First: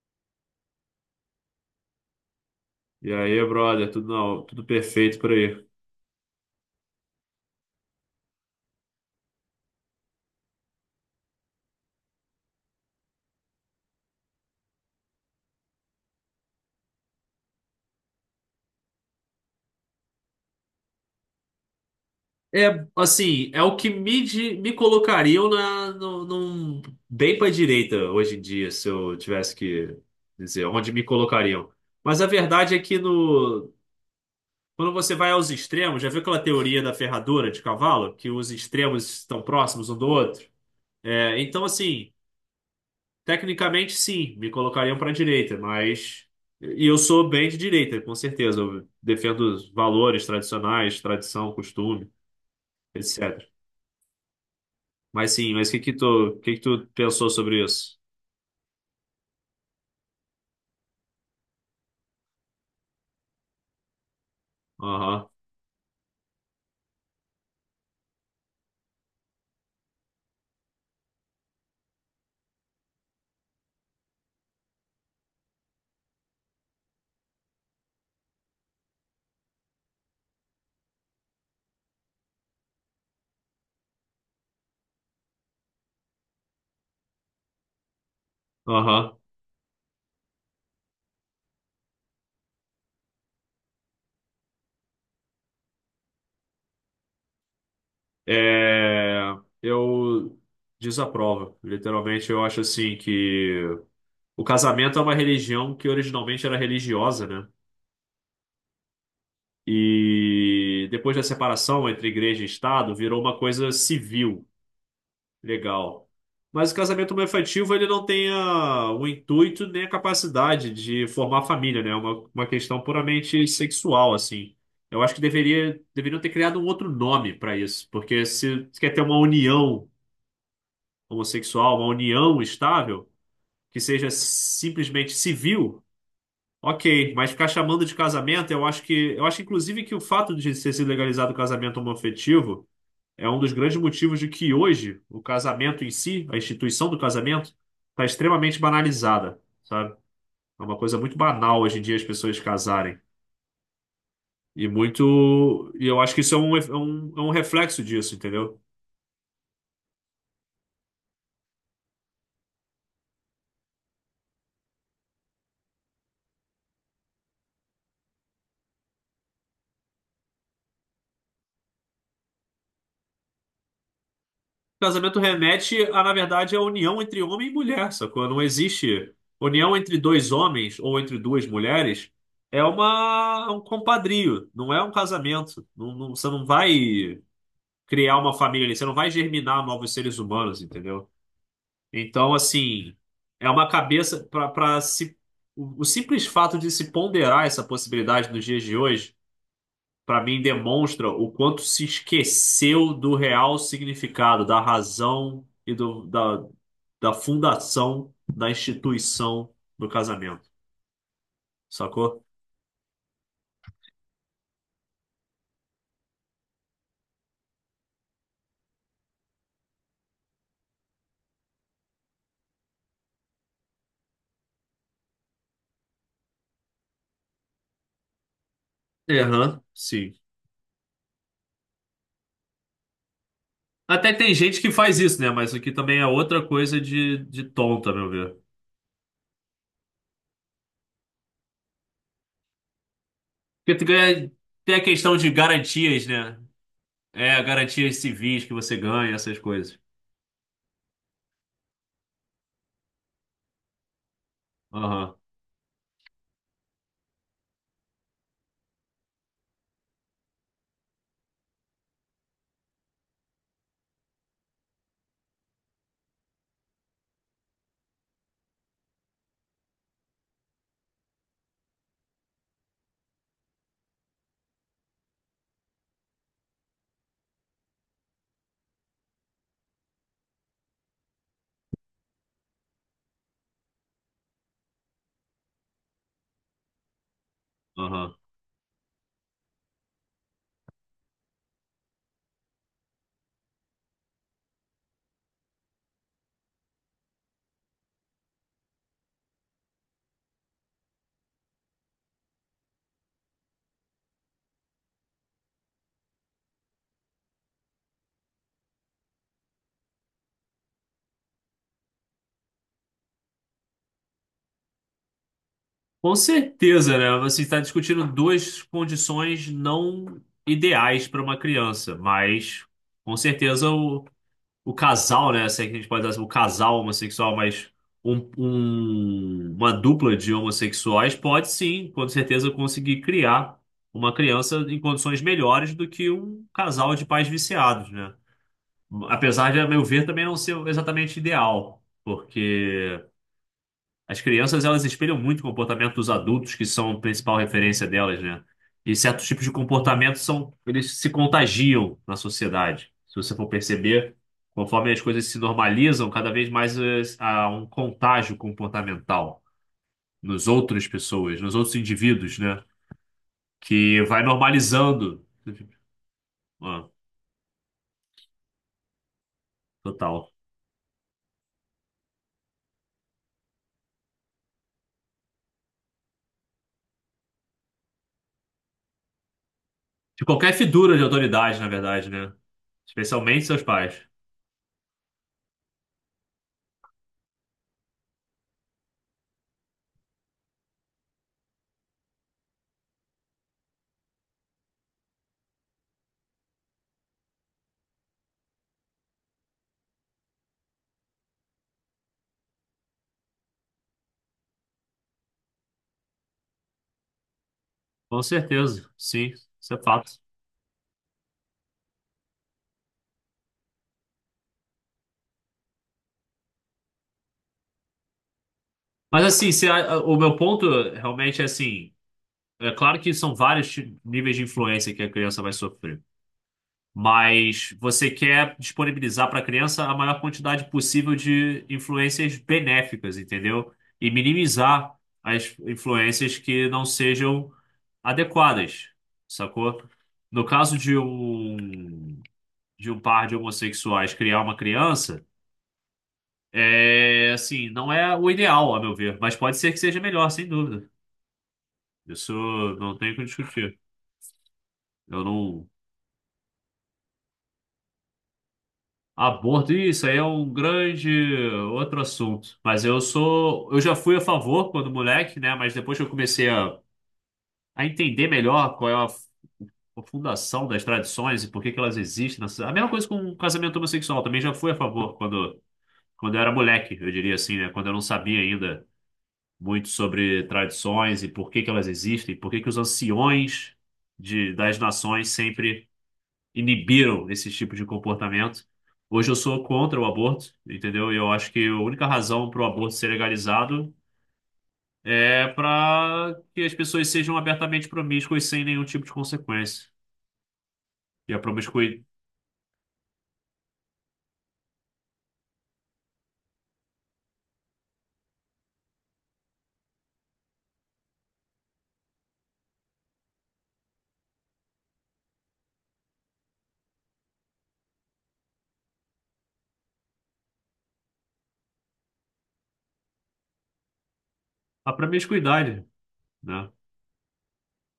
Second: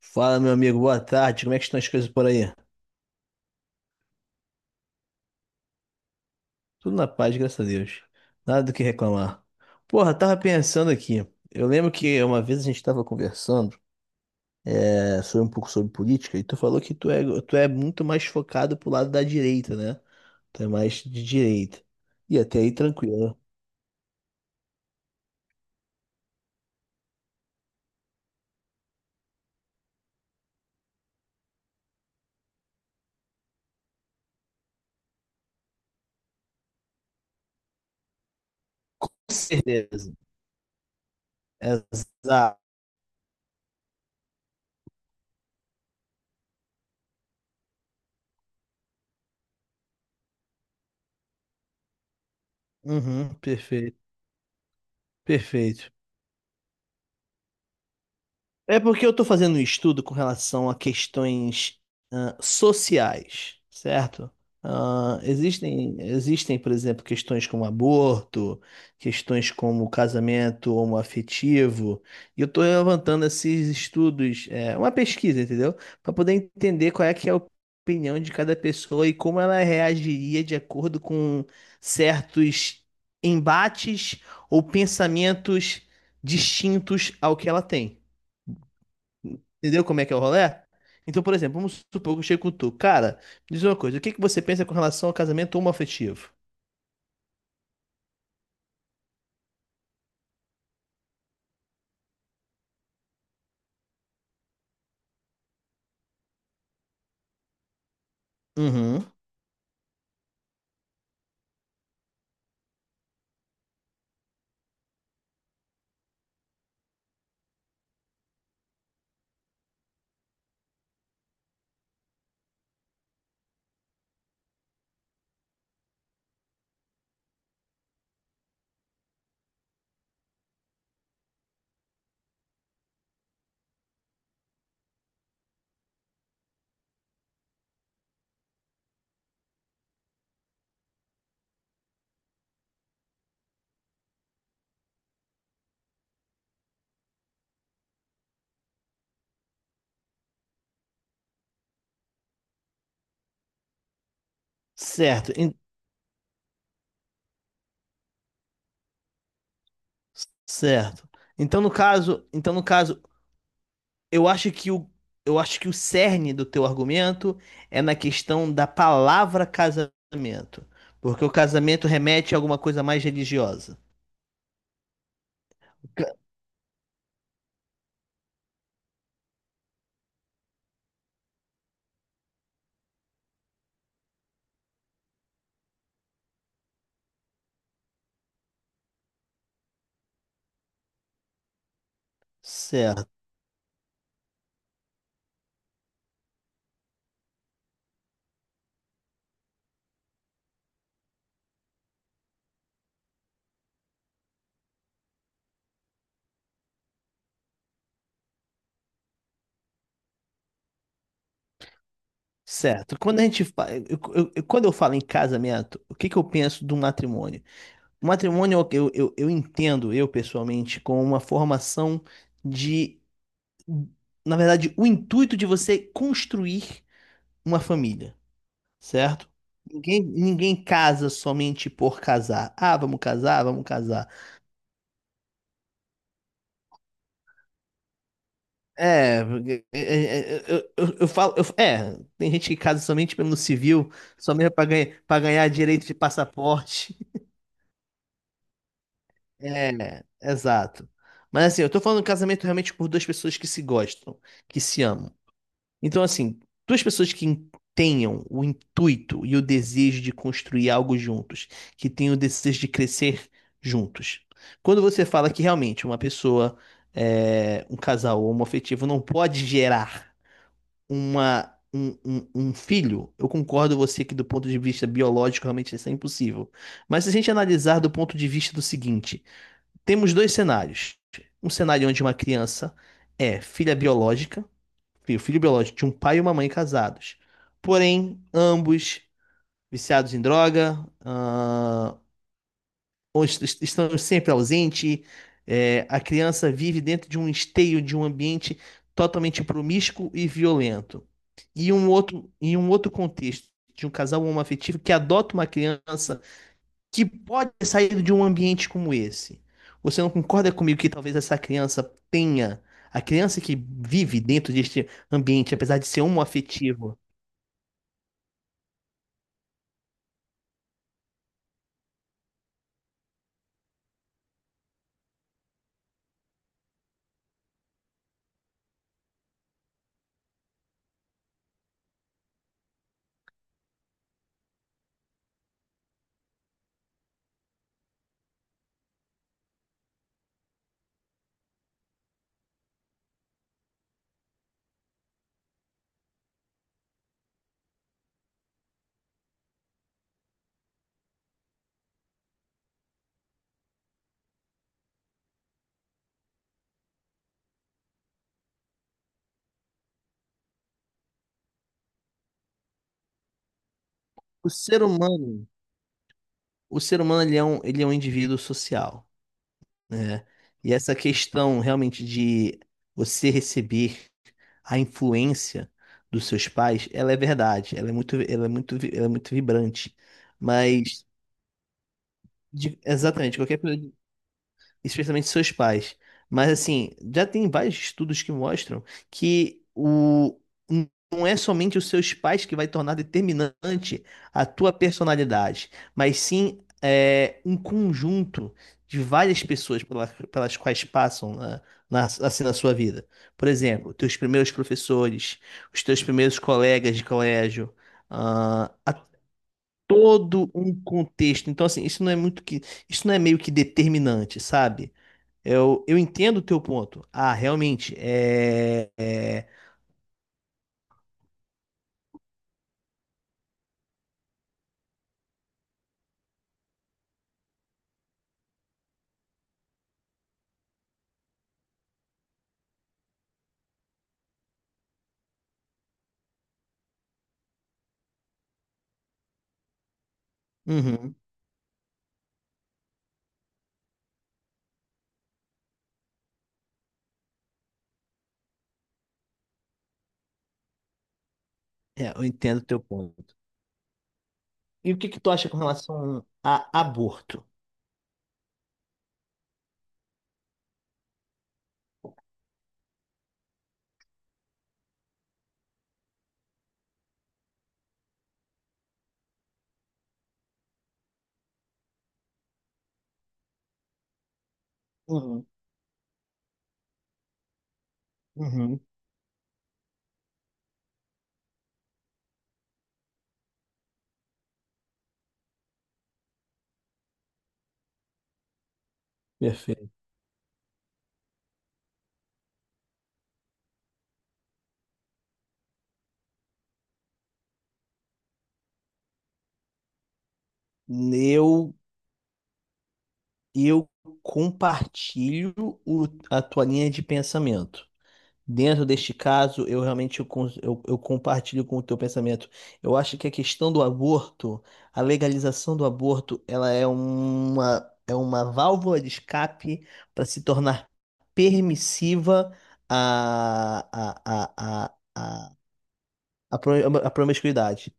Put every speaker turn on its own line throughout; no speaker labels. Fala, meu amigo, boa tarde. Como é que estão as coisas por aí?
E aí, brother, tudo, tudo perfeito por aí.
Tudo na paz, graças a Deus. Nada do que reclamar. Porra, tava pensando aqui. Eu lembro que uma vez a gente tava conversando, sobre um pouco sobre política, e tu falou que tu é muito mais focado pro lado da direita, né? Tu é mais de direita. E até aí
É,
tranquilo.
assim, é o que me, di- Me colocariam na, no, num- bem para direita hoje em dia, se eu tivesse que dizer onde me colocariam. Mas a verdade é que no, quando você vai aos extremos, já viu aquela teoria da ferradura de cavalo, que os extremos
Com
estão próximos um do
certeza.
outro? É, então, assim.
Exato.
Tecnicamente, sim, me colocariam para a direita, mas. E eu sou bem de direita, com certeza. Eu defendo os valores tradicionais, tradição, costume,
Uhum,
etc.
perfeito.
Mas sim,
Perfeito.
o que que tu pensou sobre isso?
É porque eu estou fazendo um estudo com relação a questões sociais, certo? Ah,
Aham,
existem, por exemplo, questões como aborto, questões como casamento homoafetivo, e eu estou levantando esses estudos, uma pesquisa, entendeu? Para poder entender qual é que é a opinião de cada pessoa e como ela reagiria de acordo com certos embates ou pensamentos distintos ao que ela tem.
aham.
Entendeu como é que é o rolê? Então, por exemplo, vamos supor que eu chego com tu. Cara, me diz uma coisa, o que que você pensa com relação ao casamento homoafetivo?
É, eu desaprovo. Literalmente, eu acho assim que o casamento é uma religião que originalmente era religiosa, né?
Uhum.
E depois da separação entre igreja e Estado, virou uma coisa civil. Legal. Mas o casamento homoafetivo, ele não tem a- o intuito nem a capacidade de formar família, né? É uma questão puramente sexual, assim. Eu acho que deveriam ter criado um outro nome para isso, porque se quer ter uma união homossexual, uma união estável, que seja simplesmente civil, ok, mas ficar chamando de casamento, eu acho que, eu acho inclusive que o fato de ter sido legalizado o casamento homoafetivo é um dos grandes motivos de que hoje o casamento em si, a instituição do casamento, está extremamente banalizada, sabe? É uma coisa muito banal hoje em dia as pessoas casarem. E
Certo,
muito. E eu acho que isso é é um reflexo disso, entendeu?
certo. Então, no caso, eu acho que o eu acho que o cerne do teu argumento é na questão da palavra casamento, porque o casamento remete a alguma coisa mais religiosa.
Casamento remete a, na
Ca-
verdade, a união entre homem e mulher, sacou? Não existe união entre dois homens ou entre duas mulheres. É um compadrio, não é um casamento. Você não vai criar uma família ali, você não vai germinar novos seres humanos, entendeu? Então, assim,
Certo,
é uma cabeça para se. O simples fato de se ponderar essa possibilidade nos dias de hoje, para mim, demonstra o quanto se esqueceu do real significado, da razão e do, da, da fundação da instituição do casamento, sacou?
certo. Quando a gente fa... eu- quando eu falo em casamento, o que que eu penso do matrimônio? O matrimônio, eu entendo, eu pessoalmente, como uma formação de, na verdade, o intuito de você construir uma família, certo?
Aham,
Ninguém,
sim.
ninguém casa somente por casar. Ah, vamos casar.
Até tem gente que faz isso, né? Mas isso aqui também é outra coisa de tonta, a meu ver.
É, porque- é, é, é, eu falo, eu- é, tem gente que casa somente pelo
Porque tu
civil,
ganha-
somente
Tem a questão
para
de
ganhar direito de
garantias, né?
passaporte.
É, garantias civis que você ganha, essas coisas.
É, exato. Mas assim, eu tô falando de casamento realmente por duas pessoas que se gostam, que se amam.
Aham,
Então, assim, duas pessoas que tenham o intuito e o desejo de construir algo juntos, que tenham o desejo de crescer juntos. Quando você fala que realmente uma pessoa, um casal homoafetivo não pode gerar um filho, eu concordo com você que do ponto de vista biológico realmente isso é impossível. Mas se a gente analisar do ponto de vista do seguinte, temos dois cenários. Um cenário onde uma criança é filha biológica, o filho biológico de um pai e uma mãe casados.
aham.
Porém, ambos viciados em droga, ou estão sempre ausentes. É, a criança vive dentro de um esteio, de um ambiente totalmente promíscuo e violento. E um outro, em um outro contexto, de um casal homoafetivo que adota uma criança que pode ter saído de um ambiente como esse. Você não concorda comigo que talvez essa criança tenha, a criança que vive dentro deste ambiente, apesar de ser
Com certeza,
homoafetivo,
né? Você está discutindo duas condições não ideais para uma criança, mas com certeza o casal, né? Se é que a gente pode dar assim, o casal homossexual, mas uma dupla de homossexuais pode sim, com certeza, conseguir criar uma criança em condições melhores do que um casal de pais viciados, né? Apesar de, a meu ver, também não ser exatamente ideal, porque as crianças elas espelham muito o comportamento dos adultos, que são a principal referência delas, né? E certos tipos de comportamento são, eles se contagiam na sociedade. Se você for perceber, conforme as coisas se normalizam, cada vez mais há um contágio comportamental nos outras pessoas, nos outros indivíduos, né? Que vai
o ser
normalizando.
humano, o
Ah,
ser humano ele é um indivíduo social, né?
total.
E essa questão realmente de você receber a influência dos seus pais, ela é verdade, ela é muito, ela é muito, ela é muito vibrante.
De qualquer figura de
Mas
autoridade, na verdade, né?
exatamente,
Especialmente
qualquer
seus
coisa
pais.
especialmente seus pais. Mas assim, já tem vários estudos que mostram que o não é somente os seus pais que vai tornar determinante a tua personalidade, mas sim um conjunto de várias pessoas pelas quais passam na sua vida. Por exemplo, teus primeiros professores, os teus primeiros colegas de colégio,
Com
ah,
certeza,
a
sim, isso é fato.
todo um contexto. Então, assim, isso não é meio que determinante, sabe? Eu entendo o teu ponto. Ah, realmente,
Mas assim, se a- o meu ponto realmente é assim, é claro que são níveis de influência que a criança vai sofrer, mas você quer disponibilizar para a criança a maior quantidade possível de influências benéficas, entendeu? E minimizar as influências que não sejam adequadas, sacou? No caso
uhum,
de um par de homossexuais criar uma criança, é assim, não é o ideal, a meu ver, mas pode ser que seja melhor, sem dúvida.
é, eu
Isso
entendo o teu
não tem o que
ponto.
discutir.
E o que que
Eu
tu acha com
não.
relação a aborto?
Aborto, isso aí é um grande outro assunto. Mas eu sou. Eu já fui a favor quando moleque, né? Mas depois que eu comecei a entender melhor qual é a fundação das tradições e por que que elas existem. Na sociedade. A mesma coisa com o casamento homossexual, também já fui a favor
Uhum,
quando eu era moleque, eu diria assim, né? Quando eu não sabia
uhum,
ainda muito sobre tradições e por que que elas existem, por que que os anciões das nações sempre inibiram esse tipo de comportamento. Hoje eu sou
perfeito.
contra o aborto, entendeu? E eu acho que a única razão para o aborto ser legalizado é para que as pessoas sejam abertamente promíscuas sem nenhum tipo de consequência. E a
Eu,
promiscui...
eu compartilho a tua linha de pensamento. Dentro deste caso, eu realmente eu, cons- eu compartilho com o teu pensamento. Eu acho que a questão do aborto, a legalização do aborto, é uma válvula de escape para se tornar permissiva a, a,
a
a, a,
promiscuidade, né?
a promiscuidade.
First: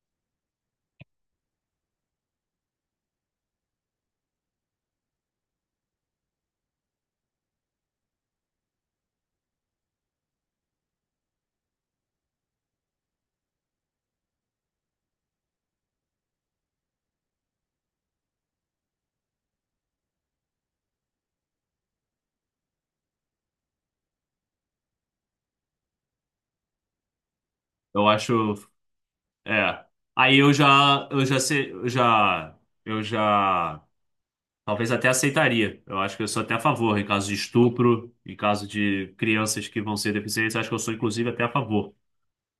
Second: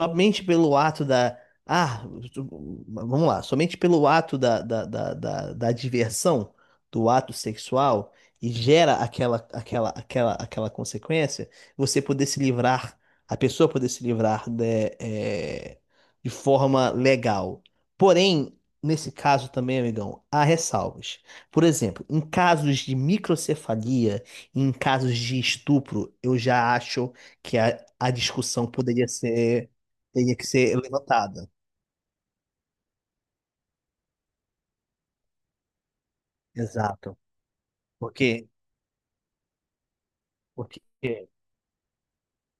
Somente pelo ato da. Ah, tu- vamos lá. Somente pelo ato da diversão, do ato sexual, e gera aquela consequência, você poder se livrar, a pessoa poder se livrar de forma legal. Porém, nesse caso também, amigão, há ressalvas. Por exemplo, em casos de microcefalia, em casos de estupro, eu já acho que
Eu
a discussão
acho, é.
teria
Aí
que ser
eu já
levantada.
sei, eu já Talvez até aceitaria. Eu acho que eu sou até a favor em
Exato.
caso de estupro, em
Porque,
caso de crianças que vão ser deficientes, acho que eu
porque,
sou inclusive até a favor.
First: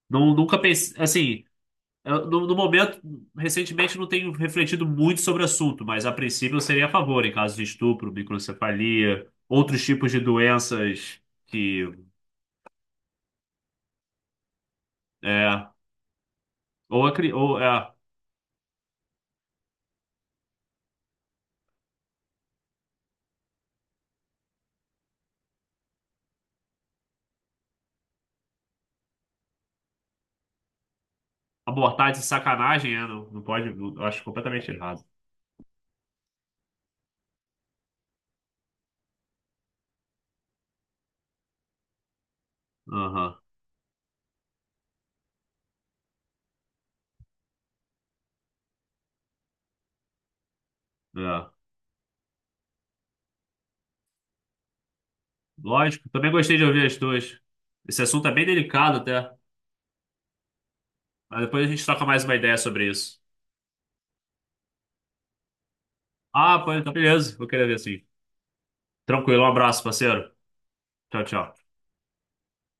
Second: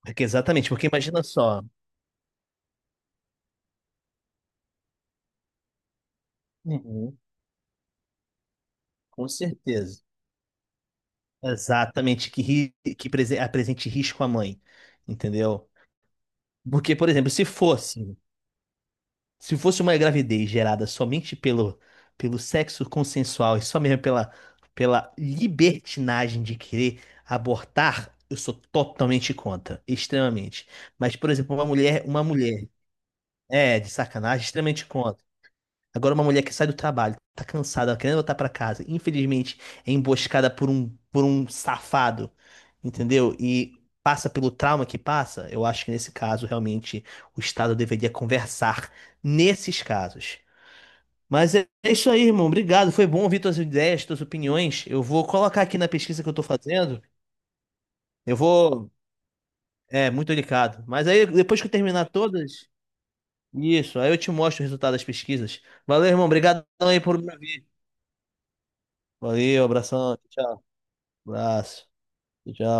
porque
Não, nunca
exatamente, porque
pensei,
imagina
assim,
só.
no, no momento, recentemente não tenho refletido muito sobre o assunto, mas a princípio eu seria a
Uhum.
favor em caso de estupro, microcefalia,
Com
outros
certeza.
tipos de doenças que
Exatamente, que, ri- que prese- apresente risco à mãe,
é
entendeu? Porque,
ou,
por
a,
exemplo,
cri- ou é,
se fosse uma gravidez gerada somente pelo, pelo sexo consensual e só mesmo pela, pela libertinagem de querer abortar, eu sou totalmente contra, extremamente. Mas, por exemplo,
abortar de sacanagem, é, não pode,
é, de
eu acho
sacanagem,
completamente
extremamente
errado.
contra. Agora uma mulher que sai do trabalho, tá cansada, querendo voltar pra casa, infelizmente é emboscada por um safado, entendeu?
Aham,
E passa pelo trauma que passa, eu acho que nesse caso realmente o Estado deveria conversar nesses casos.
é.
Mas é isso aí, irmão. Obrigado. Foi bom ouvir tuas ideias, tuas opiniões. Eu vou colocar aqui na
Lógico,
pesquisa que
também
eu tô
gostei de ouvir as
fazendo.
tuas. Esse assunto é
Eu
bem
vou.
delicado até.
É, muito delicado. Mas aí,
Mas
depois
depois
que
a
eu
gente troca
terminar
mais uma ideia
todas,
sobre isso.
isso, aí eu te mostro o resultado das pesquisas. Valeu, irmão.
Ah,
Obrigadão
pô, então
aí por me
beleza. Vou querer
ouvir.
ver sim. Tranquilo, um
Valeu,
abraço,
abração.
parceiro.
Tchau.
Tchau, tchau.
Abraço. Tchau.